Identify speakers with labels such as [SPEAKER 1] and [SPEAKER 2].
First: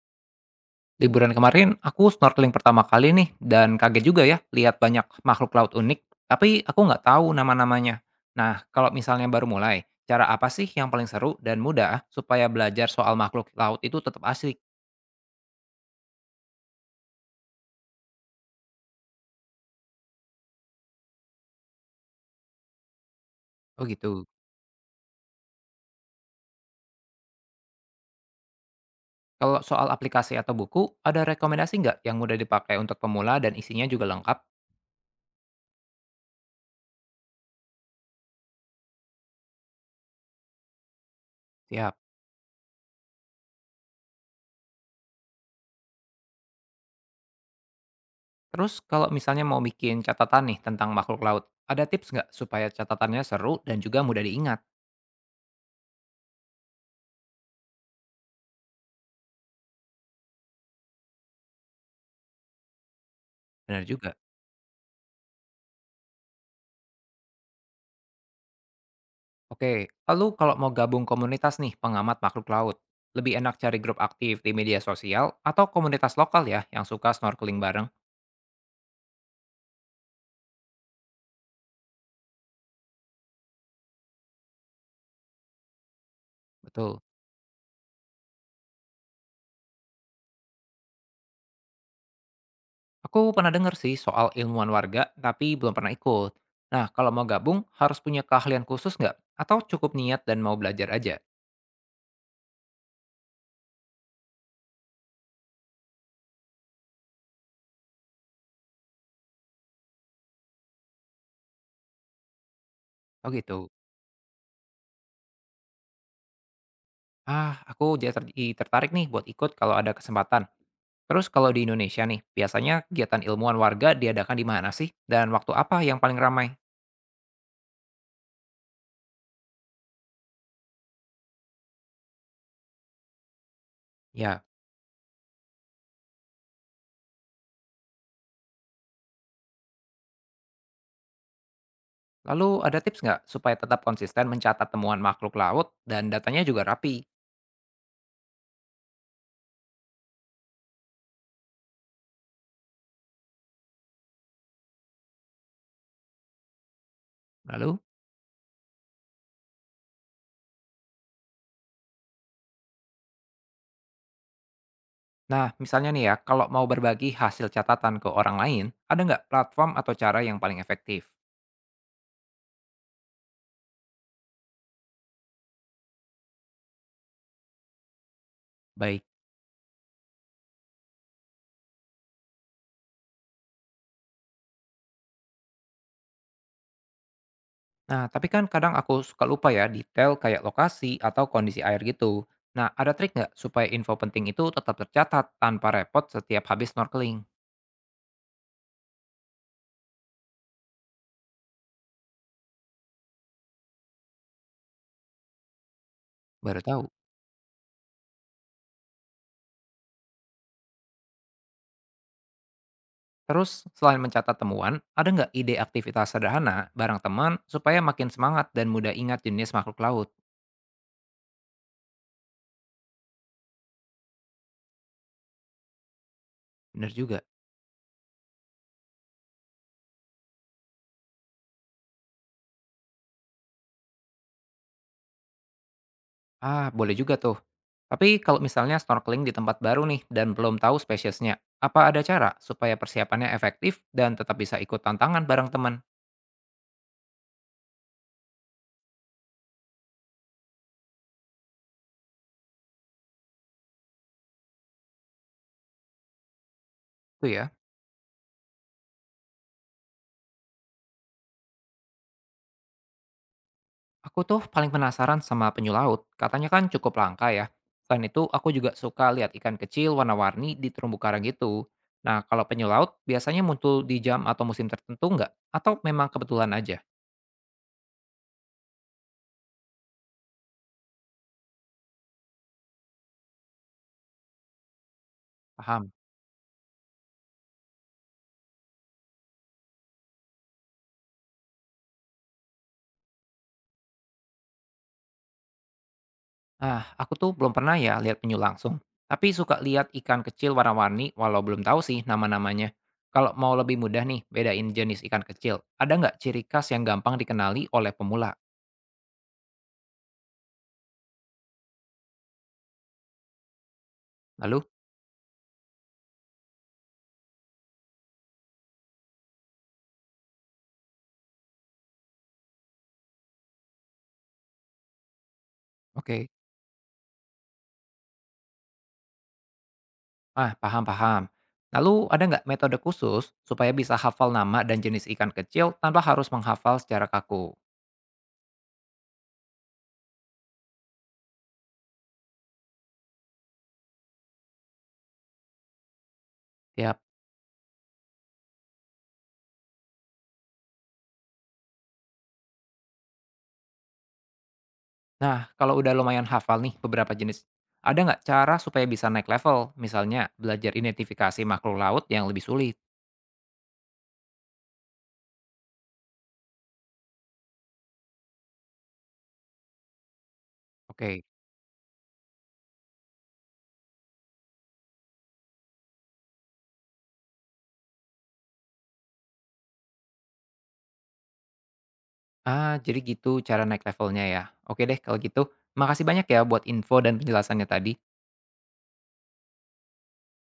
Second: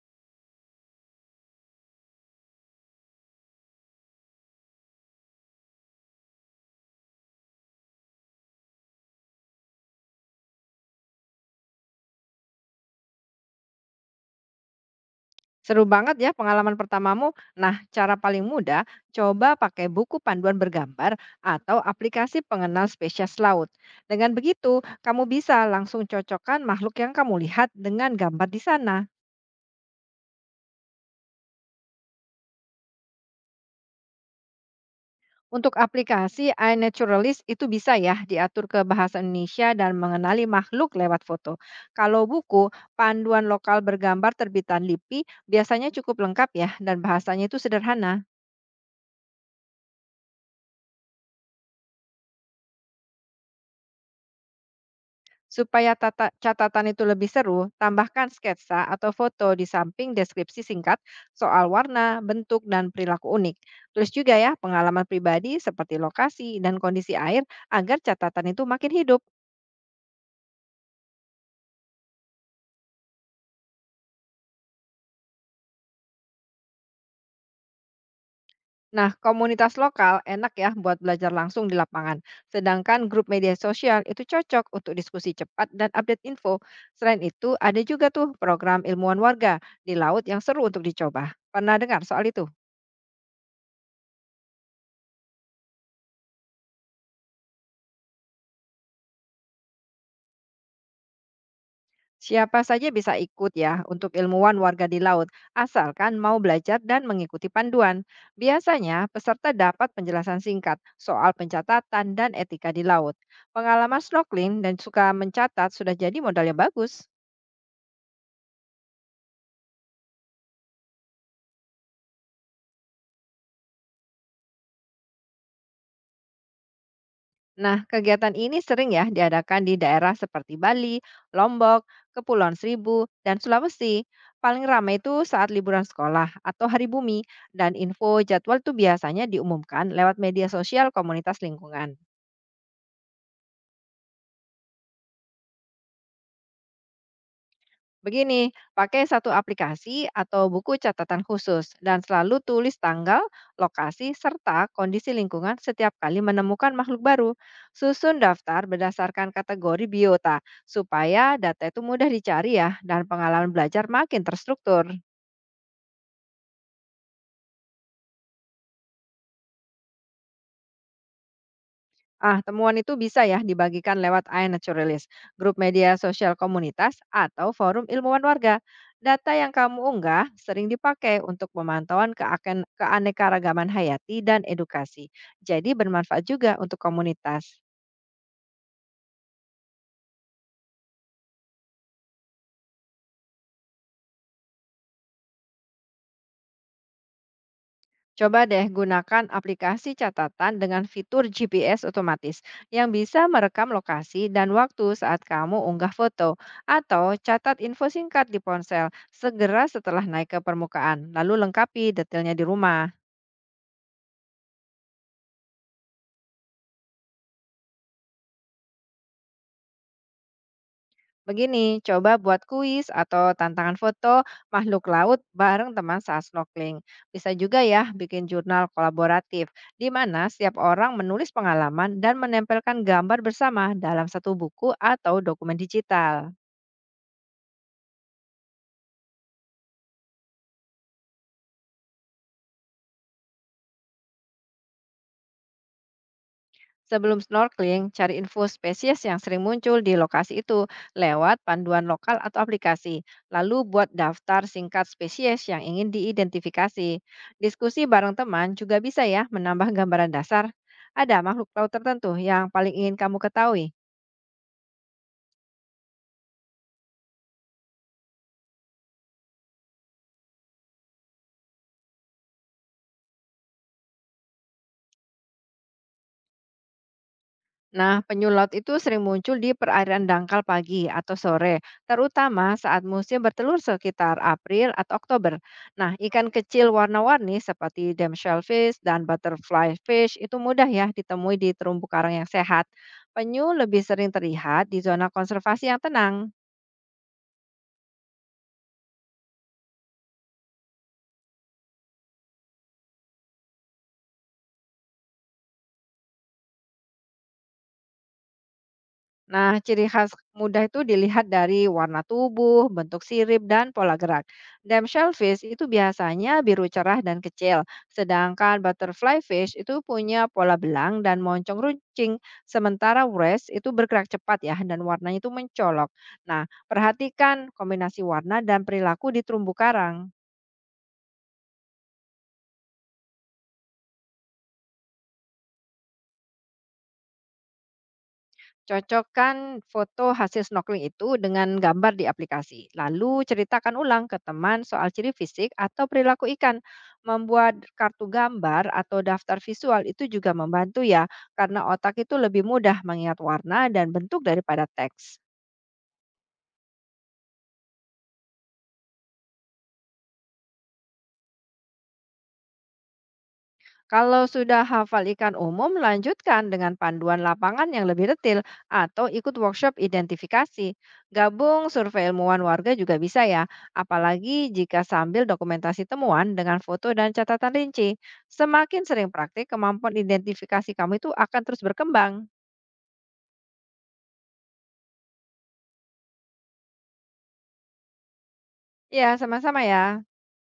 [SPEAKER 1] Liburan kemarin aku snorkeling pertama kali nih dan kaget juga ya lihat banyak makhluk laut unik, tapi aku nggak tahu nama-namanya. Nah, kalau misalnya baru mulai, cara apa sih yang paling seru dan mudah supaya belajar soal makhluk laut itu tetap asik?
[SPEAKER 2] Seru banget ya pengalaman pertamamu. Nah, cara paling mudah, coba pakai buku panduan bergambar atau aplikasi pengenal spesies laut.
[SPEAKER 1] Oh gitu.
[SPEAKER 2] Dengan begitu, kamu bisa langsung cocokkan makhluk yang kamu lihat dengan gambar di sana.
[SPEAKER 1] Kalau soal aplikasi atau buku, ada rekomendasi nggak yang mudah dipakai untuk pemula dan isinya juga lengkap?
[SPEAKER 2] Untuk aplikasi iNaturalist itu bisa ya diatur ke bahasa Indonesia dan mengenali makhluk lewat foto.
[SPEAKER 1] Siap.
[SPEAKER 2] Kalau buku, panduan lokal bergambar terbitan LIPI biasanya cukup lengkap ya dan bahasanya itu sederhana.
[SPEAKER 1] Terus kalau misalnya mau bikin catatan nih tentang makhluk laut, ada tips nggak supaya catatannya seru dan juga mudah diingat?
[SPEAKER 2] Supaya catatan itu lebih seru, tambahkan sketsa atau foto di samping deskripsi singkat soal warna, bentuk, dan perilaku unik.
[SPEAKER 1] Benar
[SPEAKER 2] Tulis
[SPEAKER 1] juga.
[SPEAKER 2] juga ya pengalaman pribadi seperti lokasi dan kondisi air agar catatan itu makin hidup.
[SPEAKER 1] Oke, lalu kalau mau gabung komunitas nih pengamat makhluk laut, lebih enak cari grup aktif di media sosial atau komunitas lokal ya yang suka snorkeling bareng?
[SPEAKER 2] Nah, komunitas lokal enak ya buat belajar langsung di lapangan. Sedangkan grup media sosial itu cocok untuk diskusi cepat dan update info.
[SPEAKER 1] Betul.
[SPEAKER 2] Selain itu, ada juga tuh program ilmuwan warga di laut yang seru untuk dicoba. Pernah dengar soal itu?
[SPEAKER 1] Aku pernah dengar sih soal ilmuwan warga, tapi belum pernah ikut. Nah, kalau mau gabung, harus punya keahlian khusus nggak? Atau cukup niat dan mau belajar aja?
[SPEAKER 2] Siapa saja bisa ikut ya untuk ilmuwan warga di laut, asalkan mau belajar dan mengikuti panduan. Biasanya, peserta dapat penjelasan singkat soal pencatatan dan etika di laut.
[SPEAKER 1] Oh gitu.
[SPEAKER 2] Pengalaman snorkeling dan suka mencatat sudah jadi modal yang bagus.
[SPEAKER 1] Ah, aku jadi tertarik nih buat ikut kalau ada kesempatan. Terus kalau di Indonesia nih, biasanya kegiatan ilmuwan warga diadakan di mana sih? Dan waktu apa yang paling ramai?
[SPEAKER 2] Nah, kegiatan ini sering ya diadakan di daerah seperti Bali, Lombok, Kepulauan Seribu, dan Sulawesi.
[SPEAKER 1] Ya.
[SPEAKER 2] Paling ramai itu saat liburan sekolah atau hari bumi, dan info jadwal itu biasanya diumumkan lewat media sosial komunitas lingkungan.
[SPEAKER 1] Lalu ada tips nggak supaya tetap konsisten mencatat temuan makhluk laut dan datanya juga rapi?
[SPEAKER 2] Begini, pakai satu aplikasi atau buku catatan khusus dan selalu tulis tanggal, lokasi, serta kondisi lingkungan setiap kali menemukan makhluk baru.
[SPEAKER 1] Lalu,
[SPEAKER 2] Susun daftar berdasarkan kategori biota supaya data itu mudah dicari ya dan pengalaman belajar makin terstruktur.
[SPEAKER 1] nah misalnya nih ya, kalau mau berbagi hasil catatan ke orang lain, ada nggak platform atau cara yang paling efektif?
[SPEAKER 2] Ah, temuan itu bisa ya dibagikan lewat iNaturalist, grup media sosial komunitas, atau forum ilmuwan warga.
[SPEAKER 1] Baik.
[SPEAKER 2] Data yang kamu unggah sering dipakai untuk pemantauan keanekaragaman hayati dan edukasi. Jadi bermanfaat juga untuk komunitas.
[SPEAKER 1] Nah, tapi kan kadang aku suka lupa ya detail kayak lokasi atau kondisi air gitu. Nah, ada trik nggak supaya info penting itu tetap tercatat tanpa repot setiap habis snorkeling?
[SPEAKER 2] Coba deh gunakan aplikasi catatan dengan fitur GPS otomatis yang bisa merekam lokasi dan waktu saat kamu unggah foto
[SPEAKER 1] Baru tahu.
[SPEAKER 2] atau catat info singkat di ponsel segera setelah naik ke permukaan, lalu lengkapi detailnya di rumah.
[SPEAKER 1] Terus, selain mencatat temuan, ada nggak ide aktivitas sederhana bareng teman supaya makin semangat dan mudah ingat jenis makhluk laut?
[SPEAKER 2] Begini, coba buat kuis atau tantangan foto makhluk laut bareng teman saat snorkeling.
[SPEAKER 1] Bener juga.
[SPEAKER 2] Bisa juga ya bikin jurnal kolaboratif, di mana setiap orang menulis pengalaman dan menempelkan gambar bersama dalam satu buku atau dokumen digital.
[SPEAKER 1] Ah, boleh juga tuh. Tapi kalau misalnya snorkeling di tempat baru nih dan belum tahu spesiesnya, apa ada cara supaya persiapannya efektif dan tetap bisa ikut tantangan bareng teman?
[SPEAKER 2] Sebelum snorkeling, cari info spesies yang sering muncul di lokasi itu lewat panduan lokal atau aplikasi. Lalu buat daftar singkat spesies yang ingin diidentifikasi.
[SPEAKER 1] Tuh ya,
[SPEAKER 2] Diskusi bareng teman juga bisa ya menambah gambaran dasar. Ada makhluk laut tertentu yang paling ingin kamu ketahui.
[SPEAKER 1] aku tuh paling penasaran sama penyu laut. Katanya kan cukup langka ya. Selain itu, aku juga suka lihat ikan kecil warna-warni di terumbu karang gitu. Nah, kalau penyu laut biasanya muncul di jam atau musim tertentu nggak? Atau memang kebetulan aja?
[SPEAKER 2] Nah, penyulut itu sering muncul di perairan dangkal pagi atau sore, terutama saat musim bertelur sekitar April atau Oktober.
[SPEAKER 1] Paham?
[SPEAKER 2] Nah, ikan kecil warna-warni seperti dam shellfish dan butterfly fish itu mudah ya ditemui di terumbu karang yang sehat. Penyu lebih sering terlihat di zona konservasi yang tenang.
[SPEAKER 1] Ah, aku tuh belum pernah ya lihat penyu langsung. Tapi suka lihat ikan kecil warna-warni walau belum tahu sih nama-namanya. Kalau mau lebih mudah nih bedain jenis ikan kecil, ada nggak ciri khas yang gampang dikenali oleh pemula?
[SPEAKER 2] Nah, ciri khas mudah itu dilihat dari warna tubuh, bentuk sirip, dan pola gerak.
[SPEAKER 1] Lalu,
[SPEAKER 2] Dam shellfish itu biasanya biru cerah dan kecil, sedangkan butterfly fish itu punya pola belang dan moncong runcing, sementara wres itu bergerak cepat ya dan warnanya itu mencolok.
[SPEAKER 1] oke,
[SPEAKER 2] Nah, perhatikan kombinasi warna dan perilaku di terumbu karang.
[SPEAKER 1] ah paham-paham. Lalu ada nggak metode khusus supaya bisa hafal nama dan jenis ikan kecil tanpa harus menghafal secara kaku?
[SPEAKER 2] Cocokkan foto hasil snorkeling itu dengan gambar di aplikasi. Lalu ceritakan ulang ke teman soal ciri fisik atau perilaku ikan.
[SPEAKER 1] Yap.
[SPEAKER 2] Membuat kartu gambar atau daftar visual itu juga membantu ya, karena otak itu lebih mudah mengingat warna dan bentuk daripada teks.
[SPEAKER 1] Nah, kalau udah lumayan hafal nih beberapa jenis, ada nggak cara supaya bisa naik level? Misalnya belajar identifikasi makhluk laut yang lebih sulit?
[SPEAKER 2] Kalau sudah hafal ikan umum, lanjutkan dengan panduan lapangan yang lebih detail atau ikut workshop identifikasi.
[SPEAKER 1] Oke.
[SPEAKER 2] Gabung survei ilmuwan warga juga bisa ya, apalagi jika sambil dokumentasi temuan dengan foto dan catatan rinci. Semakin sering praktik, kemampuan identifikasi kamu itu akan terus berkembang.
[SPEAKER 1] Ah, jadi gitu cara naik levelnya ya. Oke deh kalau gitu, makasih banyak ya buat info dan penjelasannya tadi.
[SPEAKER 2] Ya, sama-sama ya.